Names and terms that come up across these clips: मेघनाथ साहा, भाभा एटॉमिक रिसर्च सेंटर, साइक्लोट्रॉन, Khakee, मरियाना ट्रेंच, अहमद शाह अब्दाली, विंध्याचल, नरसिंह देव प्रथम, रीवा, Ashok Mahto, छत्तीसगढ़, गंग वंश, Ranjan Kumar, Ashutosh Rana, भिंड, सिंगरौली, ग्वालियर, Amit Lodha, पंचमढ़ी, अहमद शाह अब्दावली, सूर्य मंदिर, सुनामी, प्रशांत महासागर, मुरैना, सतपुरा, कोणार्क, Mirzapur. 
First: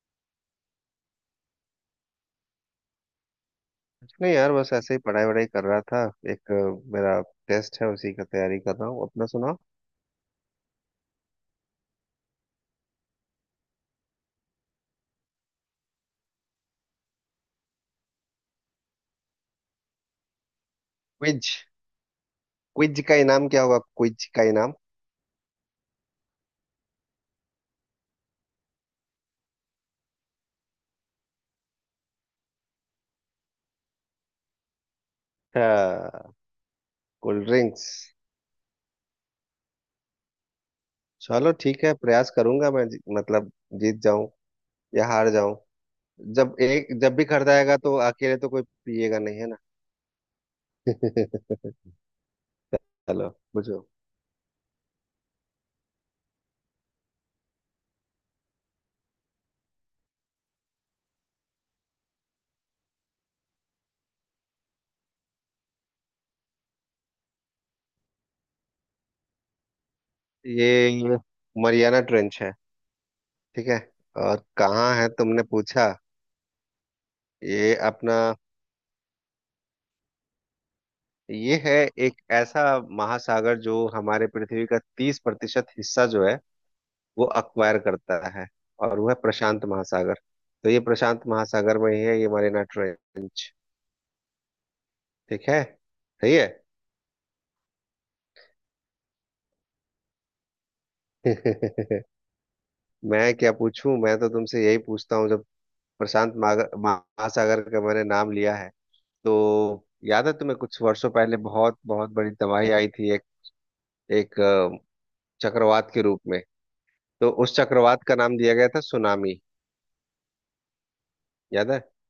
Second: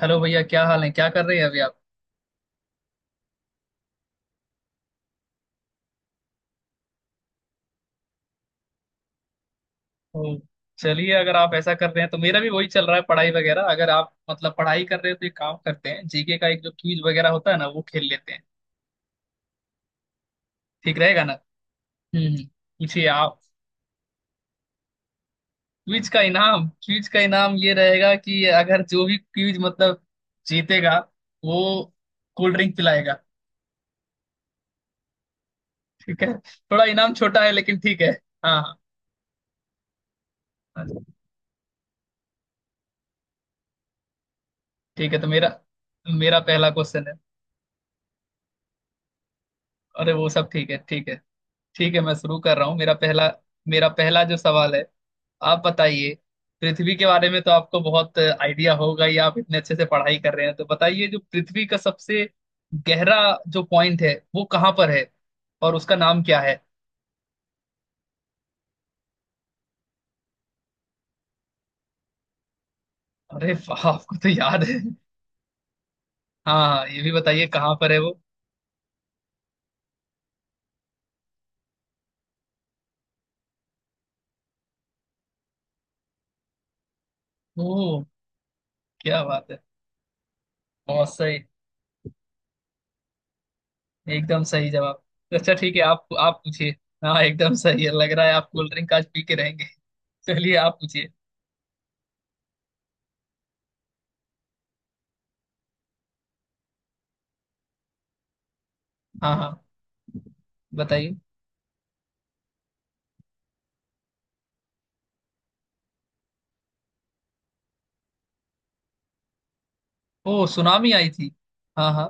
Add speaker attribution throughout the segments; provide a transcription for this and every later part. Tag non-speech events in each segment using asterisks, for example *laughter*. Speaker 1: Hello भैया क्या हाल है। क्या कर रहे हैं अभी आप।
Speaker 2: नहीं यार, बस ऐसे ही पढ़ाई वढ़ाई कर रहा था। एक मेरा टेस्ट है, उसी का तैयारी कर रहा हूँ। अपना सुनाओ।
Speaker 1: ओ, चलिए अगर आप ऐसा कर रहे हैं तो मेरा भी वही चल रहा है पढ़ाई वगैरह। अगर आप मतलब पढ़ाई कर रहे हो तो एक काम करते हैं, जीके का एक जो क्विज वगैरह होता है ना वो खेल लेते हैं। ठीक रहेगा ना।
Speaker 2: क्विज। क्विज
Speaker 1: पूछिए
Speaker 2: का
Speaker 1: आप।
Speaker 2: इनाम क्या होगा? क्विज का इनाम।
Speaker 1: क्विज का इनाम ये रहेगा कि अगर जो भी क्विज मतलब जीतेगा वो कोल्ड ड्रिंक पिलाएगा। ठीक है
Speaker 2: हाँ,
Speaker 1: थोड़ा इनाम छोटा
Speaker 2: कोल्ड
Speaker 1: है लेकिन
Speaker 2: ड्रिंक्स।
Speaker 1: ठीक है। हाँ। हाँ।
Speaker 2: चलो ठीक है, प्रयास करूंगा। मैं मतलब जीत जाऊं या
Speaker 1: ठीक है तो
Speaker 2: हार
Speaker 1: मेरा
Speaker 2: जाऊं।
Speaker 1: मेरा पहला क्वेश्चन है।
Speaker 2: जब भी खरीदाएगा आएगा तो अकेले तो कोई पिएगा नहीं, है ना?
Speaker 1: अरे वो सब ठीक है ठीक है।
Speaker 2: *laughs*
Speaker 1: ठीक है मैं शुरू कर रहा हूँ मेरा
Speaker 2: चलो
Speaker 1: पहला।
Speaker 2: पूछो।
Speaker 1: मेरा पहला जो सवाल है आप बताइए। पृथ्वी के बारे में तो आपको बहुत आइडिया होगा या आप इतने अच्छे से पढ़ाई कर रहे हैं, तो बताइए जो पृथ्वी का सबसे गहरा जो पॉइंट है वो कहाँ पर है और उसका नाम क्या है।
Speaker 2: ये मरियाना ट्रेंच है।
Speaker 1: अरे
Speaker 2: ठीक है।
Speaker 1: वाह आपको तो
Speaker 2: और
Speaker 1: याद है।
Speaker 2: कहाँ है, तुमने पूछा?
Speaker 1: हाँ हाँ, ये भी बताइए कहाँ
Speaker 2: ये
Speaker 1: पर है वो।
Speaker 2: अपना ये है एक ऐसा महासागर जो हमारे पृथ्वी का 30% हिस्सा जो है, वो अक्वायर
Speaker 1: ओह।
Speaker 2: करता है। और वह
Speaker 1: क्या बात है।
Speaker 2: प्रशांत महासागर। तो ये
Speaker 1: बहुत
Speaker 2: प्रशांत
Speaker 1: सही।
Speaker 2: महासागर में ही है, ये मरीना ट्रेंच।
Speaker 1: एकदम सही जवाब।
Speaker 2: ठीक
Speaker 1: अच्छा
Speaker 2: है।
Speaker 1: ठीक है आप
Speaker 2: सही है।
Speaker 1: पूछिए। हाँ एकदम सही है, लग रहा है आप कोल्ड ड्रिंक आज पी के रहेंगे। चलिए आप पूछिए।
Speaker 2: *laughs* मैं क्या पूछूं? मैं तो तुमसे यही पूछता हूँ। जब प्रशांत महासागर का मैंने नाम लिया है, तो
Speaker 1: हाँ हाँ,
Speaker 2: याद है तुम्हें? कुछ वर्षों
Speaker 1: बताइए।
Speaker 2: पहले बहुत बहुत बड़ी तबाही आई थी, एक एक अ, चक्रवात के रूप में। तो उस चक्रवात का नाम दिया गया था सुनामी।
Speaker 1: ओ सुनामी आई थी।
Speaker 2: याद है?
Speaker 1: हाँ हाँ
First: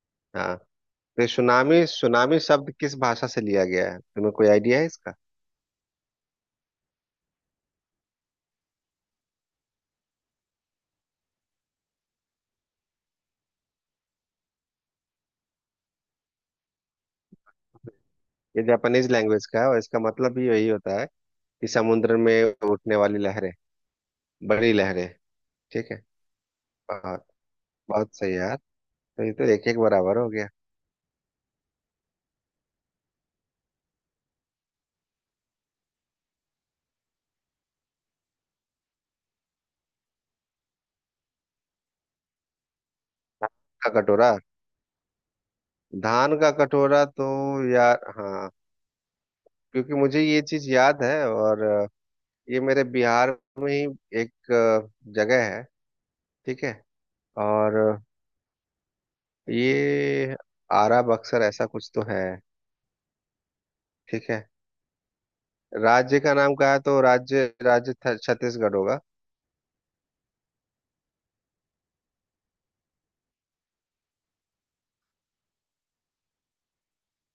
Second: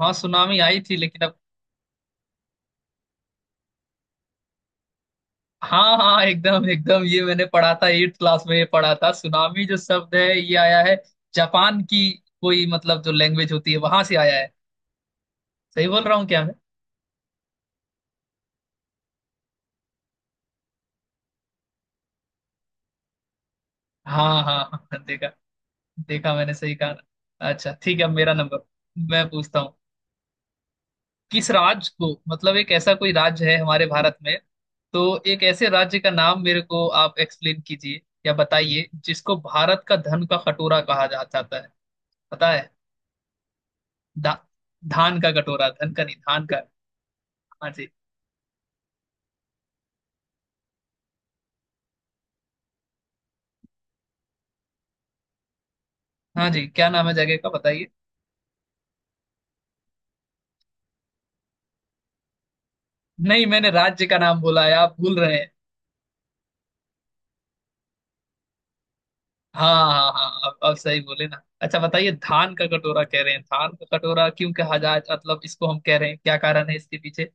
Speaker 1: हाँ,
Speaker 2: हाँ।
Speaker 1: सुनामी आई थी लेकिन
Speaker 2: तो
Speaker 1: अब।
Speaker 2: सुनामी, सुनामी शब्द किस भाषा से लिया गया है? तुम्हें कोई आइडिया है इसका?
Speaker 1: हाँ हाँ एकदम एकदम ये मैंने पढ़ा था एट क्लास में ये पढ़ा था। सुनामी जो शब्द है ये आया है जापान की कोई मतलब जो लैंग्वेज होती है वहां से आया है। सही बोल रहा हूँ क्या मैं।
Speaker 2: ये जापानीज लैंग्वेज का है, और इसका मतलब भी यही होता है कि समुद्र में उठने वाली लहरें,
Speaker 1: हाँ हाँ
Speaker 2: बड़ी
Speaker 1: हाँ
Speaker 2: लहरें।
Speaker 1: देखा।
Speaker 2: ठीक है।
Speaker 1: देखा मैंने सही कहा
Speaker 2: बहुत
Speaker 1: ना। अच्छा ठीक है अब
Speaker 2: बहुत
Speaker 1: मेरा
Speaker 2: सही यार।
Speaker 1: नंबर,
Speaker 2: तो
Speaker 1: मैं
Speaker 2: ये तो
Speaker 1: पूछता
Speaker 2: एक
Speaker 1: हूँ।
Speaker 2: एक बराबर हो गया।
Speaker 1: किस राज्य को मतलब एक ऐसा कोई राज्य है हमारे भारत में तो एक ऐसे राज्य का नाम मेरे को आप एक्सप्लेन कीजिए या बताइए जिसको भारत का धन का कटोरा कहा जा जाता है। पता है।
Speaker 2: धान का
Speaker 1: धा,
Speaker 2: कटोरा।
Speaker 1: धान का कटोरा, धन का नहीं,
Speaker 2: धान
Speaker 1: धान
Speaker 2: का
Speaker 1: का।
Speaker 2: कटोरा तो,
Speaker 1: हाँ जी।
Speaker 2: यार हाँ, क्योंकि मुझे ये चीज याद है, और ये मेरे बिहार में ही एक जगह है।
Speaker 1: हाँ
Speaker 2: ठीक
Speaker 1: जी
Speaker 2: है।
Speaker 1: क्या नाम है जगह का
Speaker 2: और
Speaker 1: बताइए।
Speaker 2: ये आरा बक्सर, ऐसा कुछ तो है।
Speaker 1: नहीं मैंने राज्य का
Speaker 2: ठीक
Speaker 1: नाम
Speaker 2: है।
Speaker 1: बोला है आप भूल रहे हैं।
Speaker 2: राज्य का नाम कहा, तो राज्य राज्य छ- छत्तीसगढ़ होगा।
Speaker 1: हाँ हाँ हाँ अब सही बोले ना। अच्छा बताइए, धान का कटोरा कह रहे हैं, धान का कटोरा क्यों कहा जा मतलब इसको हम कह रहे हैं, क्या कारण है इसके पीछे।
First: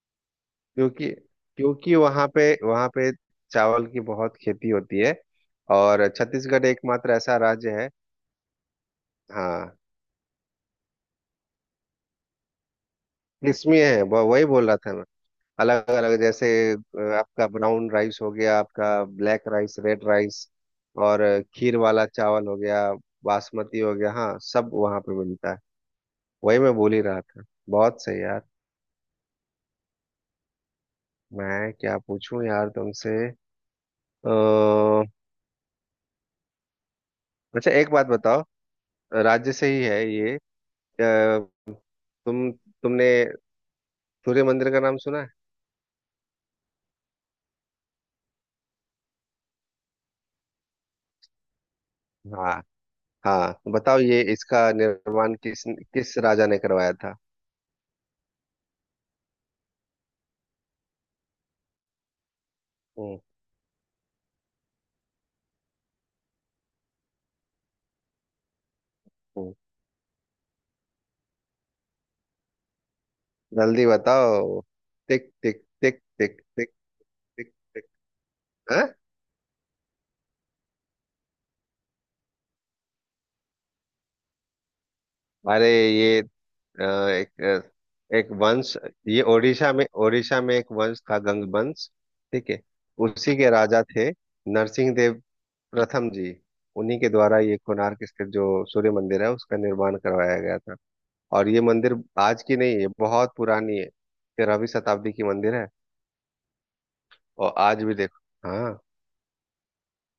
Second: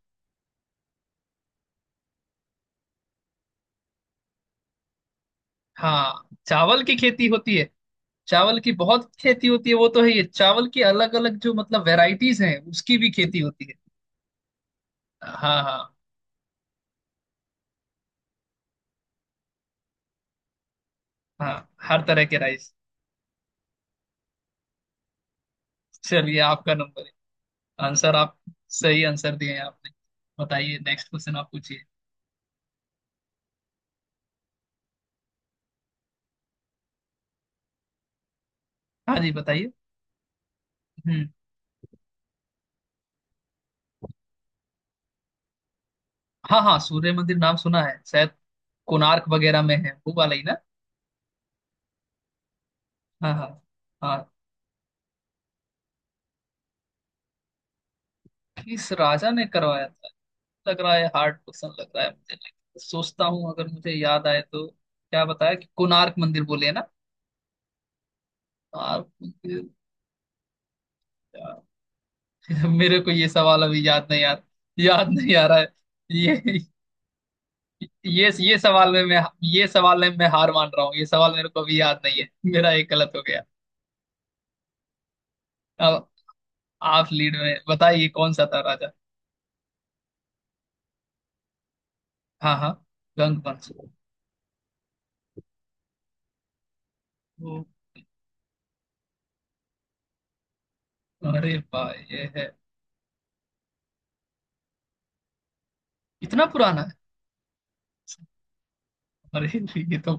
Speaker 2: क्योंकि क्योंकि वहां पे चावल की बहुत खेती होती है, और
Speaker 1: हाँ
Speaker 2: छत्तीसगढ़
Speaker 1: चावल की
Speaker 2: एकमात्र
Speaker 1: खेती
Speaker 2: ऐसा
Speaker 1: होती है,
Speaker 2: राज्य है।
Speaker 1: चावल की बहुत खेती होती है
Speaker 2: हाँ,
Speaker 1: वो तो है, ये चावल की अलग अलग जो मतलब वेराइटीज हैं उसकी भी खेती होती है।
Speaker 2: किस्में हैं, वही बोल रहा था मैं।
Speaker 1: हाँ
Speaker 2: अलग
Speaker 1: हाँ
Speaker 2: अलग, जैसे आपका ब्राउन राइस हो गया, आपका ब्लैक राइस, रेड राइस, और
Speaker 1: हाँ
Speaker 2: खीर
Speaker 1: हर
Speaker 2: वाला
Speaker 1: तरह के
Speaker 2: चावल हो
Speaker 1: राइस।
Speaker 2: गया, बासमती हो गया। हाँ, सब वहां पे मिलता है।
Speaker 1: चलिए
Speaker 2: वही
Speaker 1: आपका
Speaker 2: मैं बोल ही
Speaker 1: नंबर है।
Speaker 2: रहा था। बहुत
Speaker 1: आंसर
Speaker 2: सही
Speaker 1: आप
Speaker 2: यार।
Speaker 1: सही आंसर दिए हैं आपने। बताइए नेक्स्ट क्वेश्चन आप
Speaker 2: मैं
Speaker 1: पूछिए।
Speaker 2: क्या पूछूं यार तुमसे? अ अच्छा, एक बात बताओ।
Speaker 1: हाँ जी
Speaker 2: राज्य से
Speaker 1: बताइए।
Speaker 2: ही है ये। अ,
Speaker 1: हम्म।
Speaker 2: तुम तुमने सूर्य मंदिर का नाम सुना है?
Speaker 1: हाँ हाँ सूर्य मंदिर नाम सुना है शायद, कोणार्क वगैरह में है वो वाला ही ना।
Speaker 2: हाँ
Speaker 1: हाँ हाँ
Speaker 2: हाँ, बताओ, ये
Speaker 1: हाँ।
Speaker 2: इसका निर्माण किस किस राजा ने करवाया था?
Speaker 1: किस राजा ने करवाया था। लग रहा है हार्ड क्वेश्चन लग रहा है मुझे, लेकिन
Speaker 2: हम्म,
Speaker 1: सोचता हूँ अगर मुझे याद आए तो। क्या बताया कि कोणार्क मंदिर बोले है ना। कोणार्क
Speaker 2: हम्म।
Speaker 1: मंदिर। यार, *laughs* मेरे को ये सवाल
Speaker 2: जल्दी
Speaker 1: अभी याद नहीं यार।
Speaker 2: बताओ।
Speaker 1: याद
Speaker 2: टिक
Speaker 1: नहीं आ रहा
Speaker 2: टिक
Speaker 1: है।
Speaker 2: टिक टिक
Speaker 1: ये
Speaker 2: टिक टिक टिक।
Speaker 1: ये ये
Speaker 2: हाँ?
Speaker 1: सवाल में मैं, ये सवाल में मैं हार मान रहा हूँ, ये सवाल मेरे को अभी याद नहीं है। *laughs* मेरा एक गलत हो गया।
Speaker 2: अरे,
Speaker 1: अब
Speaker 2: ये अ,
Speaker 1: आप लीड
Speaker 2: एक
Speaker 1: में बताइए
Speaker 2: अ, एक
Speaker 1: कौन सा था
Speaker 2: वंश,
Speaker 1: राजा।
Speaker 2: ये ओडिशा में एक वंश था, गंग वंश। ठीक
Speaker 1: हाँ
Speaker 2: है।
Speaker 1: हाँ।
Speaker 2: उसी
Speaker 1: गंग
Speaker 2: के
Speaker 1: वंश।
Speaker 2: राजा थे नरसिंह देव प्रथम जी। उन्हीं के द्वारा ये
Speaker 1: ओ।
Speaker 2: कोणार्क स्थित जो सूर्य मंदिर है उसका निर्माण करवाया गया था। और
Speaker 1: अरे
Speaker 2: ये मंदिर
Speaker 1: भाई ये
Speaker 2: आज
Speaker 1: है।
Speaker 2: की नहीं है, बहुत पुरानी है, 13वीं शताब्दी की मंदिर है।
Speaker 1: इतना पुराना है।
Speaker 2: और आज भी देखो। हाँ,
Speaker 1: अरे ये तो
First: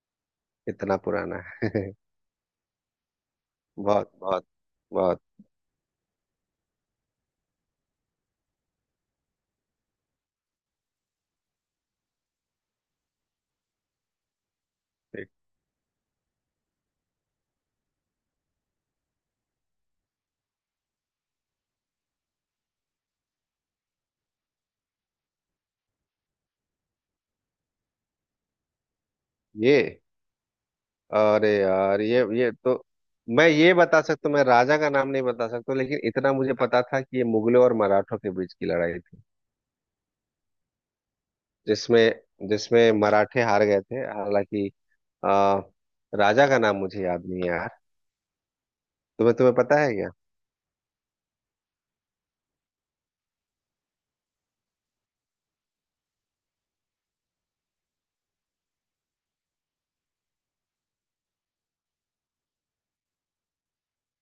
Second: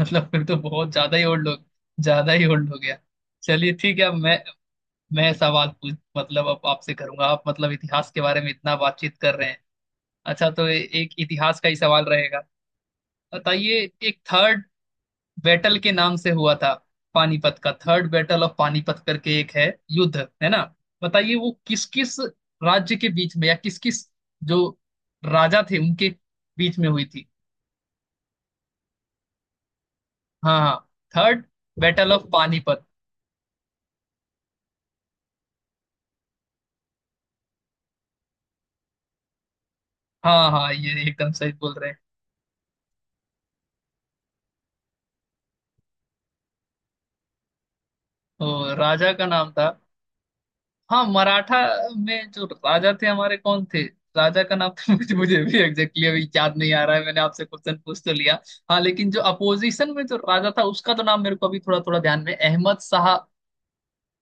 Speaker 1: मतलब फिर तो बहुत
Speaker 2: इतना
Speaker 1: ज्यादा ही
Speaker 2: पुराना
Speaker 1: ओल्ड हो,
Speaker 2: है।
Speaker 1: ज्यादा ही ओल्ड हो गया। चलिए
Speaker 2: *laughs*
Speaker 1: ठीक है
Speaker 2: बहुत
Speaker 1: अब मैं
Speaker 2: बहुत बहुत।
Speaker 1: मैं सवाल पूछ मतलब अब आपसे करूंगा। आप मतलब इतिहास के बारे में इतना बातचीत कर रहे हैं, अच्छा तो एक इतिहास का ही सवाल रहेगा। बताइए, एक थर्ड
Speaker 2: ठीक।
Speaker 1: बैटल के नाम से हुआ था, पानीपत का, थर्ड बैटल ऑफ पानीपत करके एक है युद्ध है ना। बताइए वो किस किस राज्य के बीच में या किस किस जो राजा थे उनके बीच में हुई थी।
Speaker 2: ये,
Speaker 1: हाँ हाँ। थर्ड
Speaker 2: अरे यार,
Speaker 1: बैटल
Speaker 2: ये
Speaker 1: ऑफ
Speaker 2: ये तो
Speaker 1: पानीपत।
Speaker 2: मैं ये बता सकता हूँ, मैं राजा का नाम नहीं बता सकता, लेकिन इतना मुझे पता था कि ये मुगलों और मराठों के बीच की लड़ाई थी।
Speaker 1: हाँ हाँ ये एकदम सही बोल रहे हैं।
Speaker 2: जिसमें जिसमें मराठे हार गए थे। हालांकि अ, राजा का नाम मुझे याद नहीं है।
Speaker 1: तो राजा का
Speaker 2: तुम्हें
Speaker 1: नाम
Speaker 2: तुम्हें
Speaker 1: था।
Speaker 2: पता है क्या?
Speaker 1: हाँ मराठा में जो राजा थे हमारे कौन थे। राजा का नाम तो मुझे मुझे भी एग्जैक्टली अभी याद नहीं आ रहा है, मैंने आपसे क्वेश्चन पूछ तो लिया। हाँ लेकिन जो अपोजिशन में जो राजा था उसका तो नाम मेरे को अभी थोड़ा थोड़ा ध्यान में, अहमद शाह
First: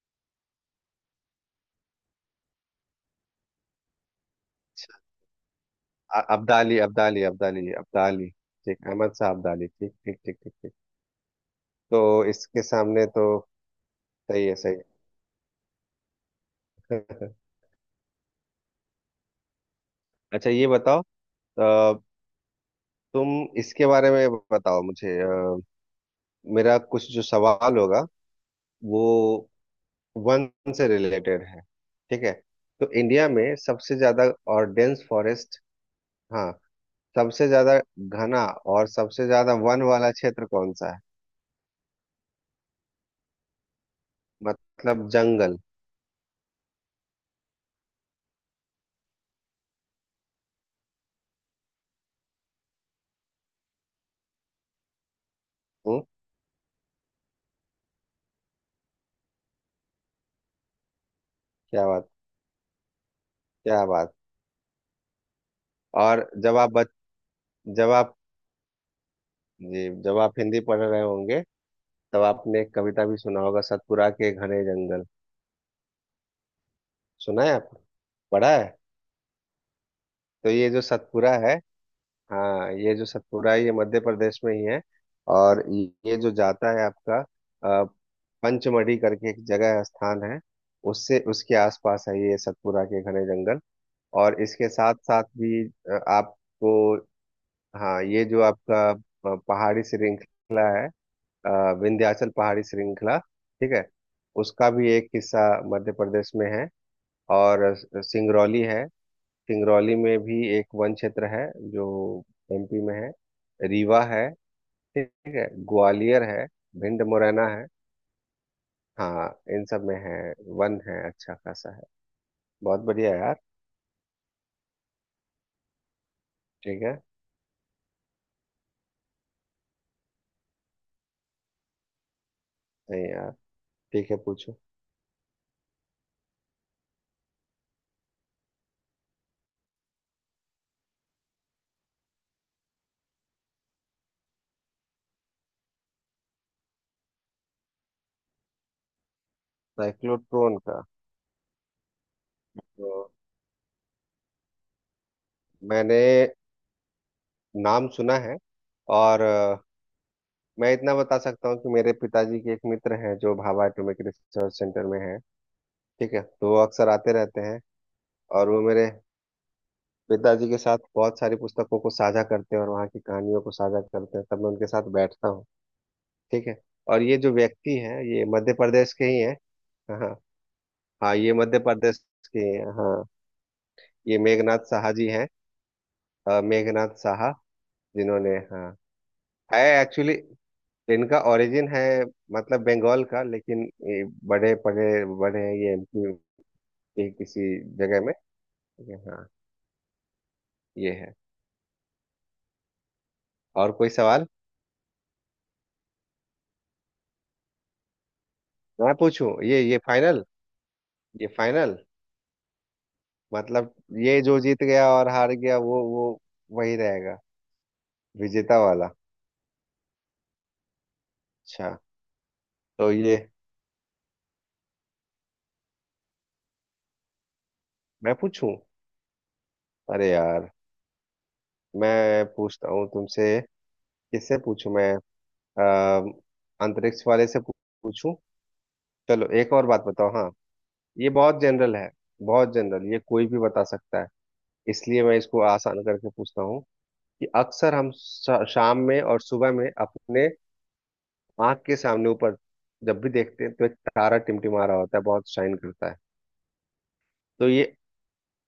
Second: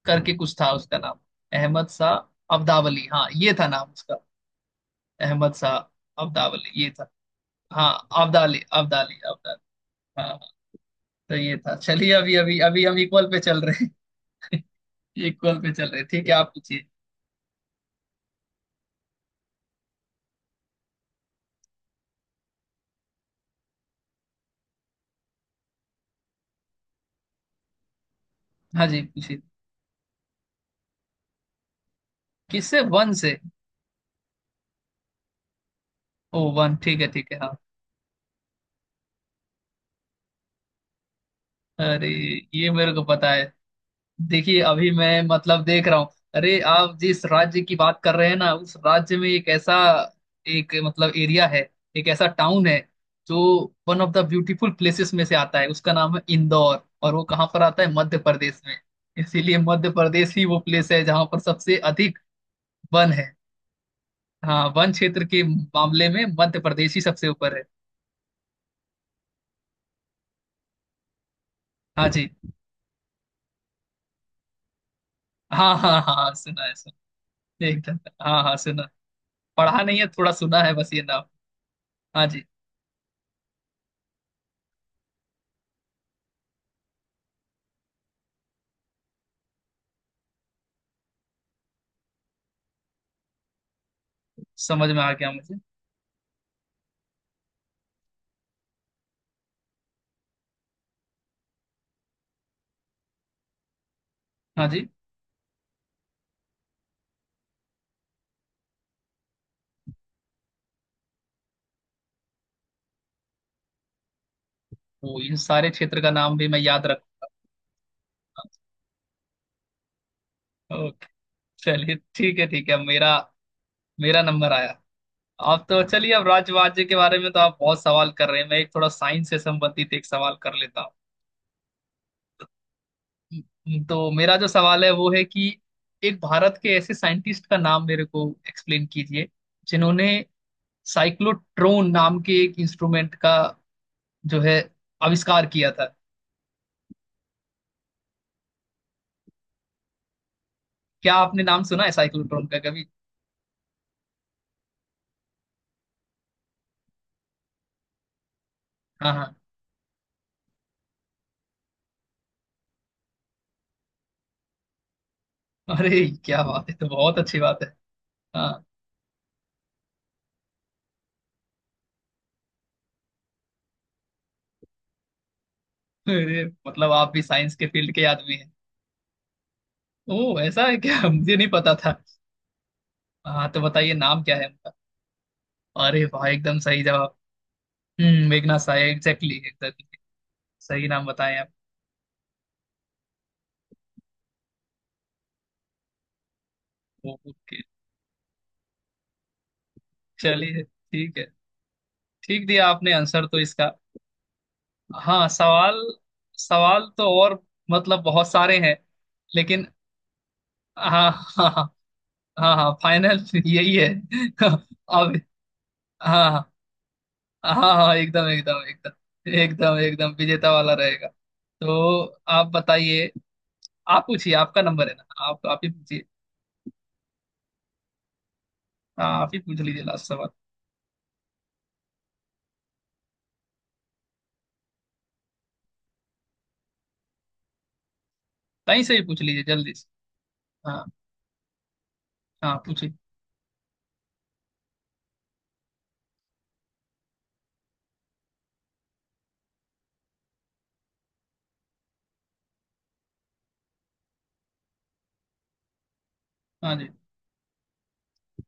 Speaker 1: करके कुछ था उसका नाम। अहमद शाह अब्दावली, हाँ ये था नाम उसका। अहमद शाह अब्दावली
Speaker 2: अब्दाली,
Speaker 1: ये था।
Speaker 2: अब्दाली, अब्दाली,
Speaker 1: हाँ
Speaker 2: अब्दाली।
Speaker 1: अब्दाली
Speaker 2: ठीक, अहमद
Speaker 1: अब्दाली
Speaker 2: शाह
Speaker 1: अब्दाली।
Speaker 2: अब्दाली। ठीक, ठीक,
Speaker 1: हाँ
Speaker 2: ठीक,
Speaker 1: हाँ,
Speaker 2: ठीक, ठीक।
Speaker 1: तो ये था।
Speaker 2: तो
Speaker 1: चलिए अभी अभी
Speaker 2: इसके
Speaker 1: अभी हम
Speaker 2: सामने तो
Speaker 1: इक्वल पे चल रहे
Speaker 2: सही है,
Speaker 1: हैं।
Speaker 2: सही
Speaker 1: *laughs* इक्वल पे चल रहे हैं, ठीक है आप पूछिए।
Speaker 2: है। *laughs* अच्छा, ये बताओ। अ, तुम इसके बारे में बताओ मुझे। मेरा कुछ जो सवाल होगा,
Speaker 1: हाँ जी
Speaker 2: वो
Speaker 1: पूछिए।
Speaker 2: वन से रिलेटेड है। ठीक है।
Speaker 1: किससे,
Speaker 2: तो
Speaker 1: वन
Speaker 2: इंडिया
Speaker 1: से।
Speaker 2: में सबसे ज्यादा और डेंस फॉरेस्ट,
Speaker 1: ओ
Speaker 2: हाँ,
Speaker 1: वन, ठीक है
Speaker 2: सबसे
Speaker 1: हाँ।
Speaker 2: ज्यादा घना और सबसे ज्यादा वन वाला क्षेत्र कौन सा है?
Speaker 1: अरे ये मेरे को पता है। देखिए अभी
Speaker 2: मतलब
Speaker 1: मैं
Speaker 2: जंगल।
Speaker 1: मतलब देख रहा हूँ। अरे आप जिस राज्य की बात कर रहे हैं ना उस राज्य में एक ऐसा एक मतलब एरिया है, एक ऐसा टाउन है जो one of the beautiful places में से आता है, उसका
Speaker 2: हम्म।
Speaker 1: नाम है इंदौर, और वो कहाँ पर आता है मध्य प्रदेश में। इसीलिए मध्य प्रदेश ही वो प्लेस है जहाँ पर सबसे
Speaker 2: क्या बात,
Speaker 1: अधिक वन है।
Speaker 2: क्या बात।
Speaker 1: हाँ वन क्षेत्र के मामले में
Speaker 2: और जब
Speaker 1: मध्य
Speaker 2: आप बच
Speaker 1: प्रदेश ही सबसे ऊपर है।
Speaker 2: जब आप जी जब आप हिंदी पढ़ रहे होंगे,
Speaker 1: हाँ
Speaker 2: तब
Speaker 1: जी।
Speaker 2: आपने एक कविता भी सुना होगा, सतपुरा के घने जंगल।
Speaker 1: हाँ हाँ हाँ सुना है सुना।
Speaker 2: सुना है आपने?
Speaker 1: एकदम। हाँ हाँ
Speaker 2: पढ़ा है?
Speaker 1: सुना। पढ़ा नहीं है, थोड़ा
Speaker 2: तो
Speaker 1: सुना
Speaker 2: ये
Speaker 1: है
Speaker 2: जो
Speaker 1: बस ये नाम।
Speaker 2: सतपुरा है,
Speaker 1: हाँ जी।
Speaker 2: हाँ, ये जो सतपुरा है, ये मध्य प्रदेश में ही है। और ये जो जाता है आपका अ, पंचमढ़ी करके एक जगह है, स्थान है, उससे, उसके आसपास है ये सतपुरा के घने जंगल। और इसके
Speaker 1: समझ
Speaker 2: साथ
Speaker 1: में आ
Speaker 2: साथ
Speaker 1: गया मुझे।
Speaker 2: भी आपको, हाँ, ये जो आपका पहाड़ी श्रृंखला है, अ, विंध्याचल पहाड़ी श्रृंखला, ठीक है,
Speaker 1: हाँ
Speaker 2: उसका
Speaker 1: जी।
Speaker 2: भी एक हिस्सा मध्य प्रदेश में है। और सिंगरौली है, सिंगरौली में भी एक वन क्षेत्र है जो एमपी में है। रीवा है, ठीक
Speaker 1: वो इन
Speaker 2: है,
Speaker 1: सारे क्षेत्र का
Speaker 2: ग्वालियर
Speaker 1: नाम
Speaker 2: है,
Speaker 1: भी मैं याद
Speaker 2: भिंड
Speaker 1: रखूंगा।
Speaker 2: मुरैना है। हाँ, इन सब में है, वन है
Speaker 1: ओके।
Speaker 2: अच्छा खासा है।
Speaker 1: चलिए ठीक है
Speaker 2: बहुत
Speaker 1: मेरा,
Speaker 2: बढ़िया यार।
Speaker 1: मेरा नंबर आया। आप तो चलिए अब
Speaker 2: ठीक
Speaker 1: राज्य के
Speaker 2: है।
Speaker 1: बारे में तो आप बहुत सवाल कर रहे हैं, मैं एक थोड़ा साइंस से संबंधित एक सवाल कर लेता हूँ।
Speaker 2: नहीं यार।
Speaker 1: तो
Speaker 2: ठीक है,
Speaker 1: मेरा जो
Speaker 2: पूछो।
Speaker 1: सवाल है वो है कि एक भारत के ऐसे साइंटिस्ट का नाम मेरे को एक्सप्लेन कीजिए जिन्होंने साइक्लोट्रॉन नाम के एक इंस्ट्रूमेंट का जो है आविष्कार किया था।
Speaker 2: साइक्लोट्रॉन का?
Speaker 1: क्या आपने नाम सुना है साइक्लोट्रॉन का कभी।
Speaker 2: तो मैंने नाम सुना है,
Speaker 1: हाँ
Speaker 2: और
Speaker 1: हाँ।
Speaker 2: मैं इतना बता सकता हूँ कि मेरे पिताजी के एक मित्र हैं जो भाभा एटॉमिक रिसर्च सेंटर में हैं।
Speaker 1: अरे
Speaker 2: ठीक है,
Speaker 1: क्या
Speaker 2: तो वो
Speaker 1: बात है तो,
Speaker 2: अक्सर आते
Speaker 1: बहुत अच्छी
Speaker 2: रहते हैं।
Speaker 1: बात है।
Speaker 2: और वो
Speaker 1: हाँ।
Speaker 2: मेरे पिताजी के साथ बहुत सारी पुस्तकों को साझा करते हैं, और वहाँ की कहानियों को साझा करते हैं, तब मैं उनके साथ बैठता हूँ।
Speaker 1: अरे
Speaker 2: ठीक है।
Speaker 1: मतलब
Speaker 2: और
Speaker 1: आप
Speaker 2: ये
Speaker 1: भी
Speaker 2: जो
Speaker 1: साइंस के
Speaker 2: व्यक्ति
Speaker 1: फील्ड
Speaker 2: हैं,
Speaker 1: के
Speaker 2: ये
Speaker 1: आदमी हैं।
Speaker 2: मध्य प्रदेश के ही हैं। हाँ हाँ,
Speaker 1: ओह ऐसा है क्या,
Speaker 2: हाँ, ये
Speaker 1: मुझे नहीं
Speaker 2: मध्य
Speaker 1: पता था।
Speaker 2: प्रदेश के ही हैं, हाँ।
Speaker 1: हाँ तो बताइए
Speaker 2: ये
Speaker 1: नाम क्या है
Speaker 2: मेघनाथ
Speaker 1: उनका।
Speaker 2: साहा जी हैं।
Speaker 1: अरे वाह एकदम सही
Speaker 2: मेघनाथ
Speaker 1: जवाब।
Speaker 2: साहा, जिन्होंने,
Speaker 1: मेघना
Speaker 2: हाँ,
Speaker 1: साय, एग्जैक्टली
Speaker 2: है
Speaker 1: एग्जैक्टली
Speaker 2: एक्चुअली। तो
Speaker 1: सही नाम
Speaker 2: इनका
Speaker 1: बताएं आप।
Speaker 2: ओरिजिन है मतलब बंगाल का, लेकिन ये बड़े पड़े बड़े हैं ये एमपी के
Speaker 1: ओ,
Speaker 2: किसी
Speaker 1: ओके।
Speaker 2: जगह में। ये, हाँ,
Speaker 1: चलिए
Speaker 2: ये है।
Speaker 1: ठीक है, ठीक दिया आपने आंसर तो इसका।
Speaker 2: और कोई सवाल
Speaker 1: हाँ सवाल, सवाल तो और मतलब बहुत सारे हैं
Speaker 2: मैं पूछूं? ये
Speaker 1: लेकिन।
Speaker 2: ये फाइनल,
Speaker 1: हाँ
Speaker 2: ये
Speaker 1: *laughs* हाँ।
Speaker 2: फाइनल
Speaker 1: हाँ हाँ फाइनल
Speaker 2: मतलब
Speaker 1: यही है।
Speaker 2: ये जो जीत
Speaker 1: *laughs*
Speaker 2: गया और
Speaker 1: अब,
Speaker 2: हार गया, वो
Speaker 1: हाँ हाँ।
Speaker 2: वही रहेगा,
Speaker 1: हाँ हाँ एकदम
Speaker 2: विजेता
Speaker 1: एकदम
Speaker 2: वाला।
Speaker 1: एकदम एकदम एकदम विजेता वाला रहेगा।
Speaker 2: अच्छा,
Speaker 1: तो आप
Speaker 2: तो
Speaker 1: बताइए।
Speaker 2: ये
Speaker 1: आप पूछिए आपका नंबर है ना, आप ही पूछिए।
Speaker 2: मैं पूछूं?
Speaker 1: हाँ आप ही पूछ लीजिए लास्ट
Speaker 2: अरे
Speaker 1: सवाल।
Speaker 2: यार, मैं पूछता हूँ तुमसे, किससे पूछूं मैं? अ, अंतरिक्ष वाले से पूछूं?
Speaker 1: कहीं से ही पूछ
Speaker 2: चलो,
Speaker 1: लीजिए
Speaker 2: एक और
Speaker 1: जल्दी
Speaker 2: बात
Speaker 1: से।
Speaker 2: बताओ। हाँ,
Speaker 1: हाँ
Speaker 2: ये बहुत जनरल है, बहुत
Speaker 1: हाँ
Speaker 2: जनरल,
Speaker 1: पूछिए।
Speaker 2: ये कोई भी बता सकता है। इसलिए मैं इसको आसान करके पूछता हूँ, कि अक्सर हम शाम में और सुबह में अपने आंख के सामने ऊपर जब भी देखते हैं, तो एक तारा टिमटिमा रहा होता है, बहुत शाइन करता है।
Speaker 1: हाँ जी।
Speaker 2: तो ये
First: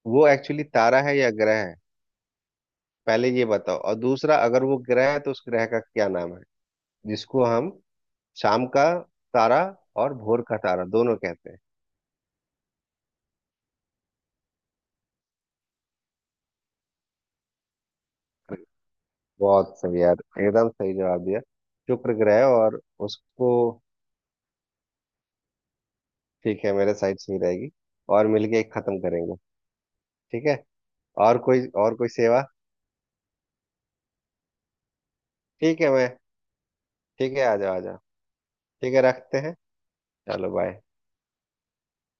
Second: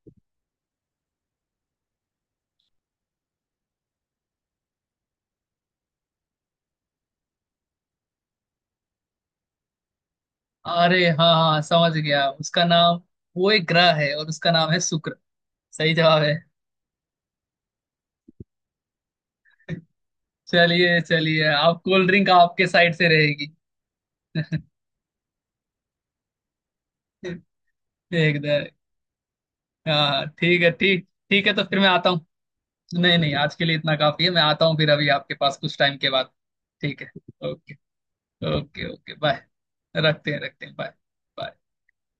Speaker 2: वो एक्चुअली तारा है या ग्रह है? पहले ये बताओ, और दूसरा, अगर वो ग्रह है तो उस ग्रह का क्या नाम है जिसको हम शाम का तारा और भोर का तारा,
Speaker 1: अरे
Speaker 2: दोनों
Speaker 1: हाँ
Speaker 2: कहते हैं?
Speaker 1: हाँ समझ गया उसका नाम। वो एक ग्रह है और उसका नाम है शुक्र। सही जवाब है।
Speaker 2: बहुत सही यार, एकदम सही
Speaker 1: चलिए
Speaker 2: जवाब दिया।
Speaker 1: चलिए आप कोल्ड
Speaker 2: शुक्र
Speaker 1: ड्रिंक
Speaker 2: ग्रह,
Speaker 1: आपके
Speaker 2: और
Speaker 1: साइड से
Speaker 2: उसको,
Speaker 1: रहेगी।
Speaker 2: ठीक है, मेरे साइड से ही
Speaker 1: *laughs*
Speaker 2: रहेगी। और मिलके
Speaker 1: एकदम।
Speaker 2: एक खत्म करेंगे।
Speaker 1: हाँ
Speaker 2: ठीक
Speaker 1: ठीक
Speaker 2: है,
Speaker 1: है ठीक
Speaker 2: और
Speaker 1: ठीक है, तो
Speaker 2: कोई,
Speaker 1: फिर मैं
Speaker 2: और कोई
Speaker 1: आता हूँ।
Speaker 2: सेवा?
Speaker 1: नहीं नहीं आज के लिए इतना काफी है, मैं आता हूँ फिर अभी आपके पास कुछ
Speaker 2: ठीक है,
Speaker 1: टाइम
Speaker 2: मैं,
Speaker 1: के बाद। ठीक है।
Speaker 2: ठीक है, आ
Speaker 1: ओके
Speaker 2: जाओ आ जाओ।
Speaker 1: ओके,
Speaker 2: ठीक है,
Speaker 1: ओके
Speaker 2: रखते
Speaker 1: बाय।
Speaker 2: हैं। चलो
Speaker 1: रखते हैं
Speaker 2: बाय।
Speaker 1: बाय।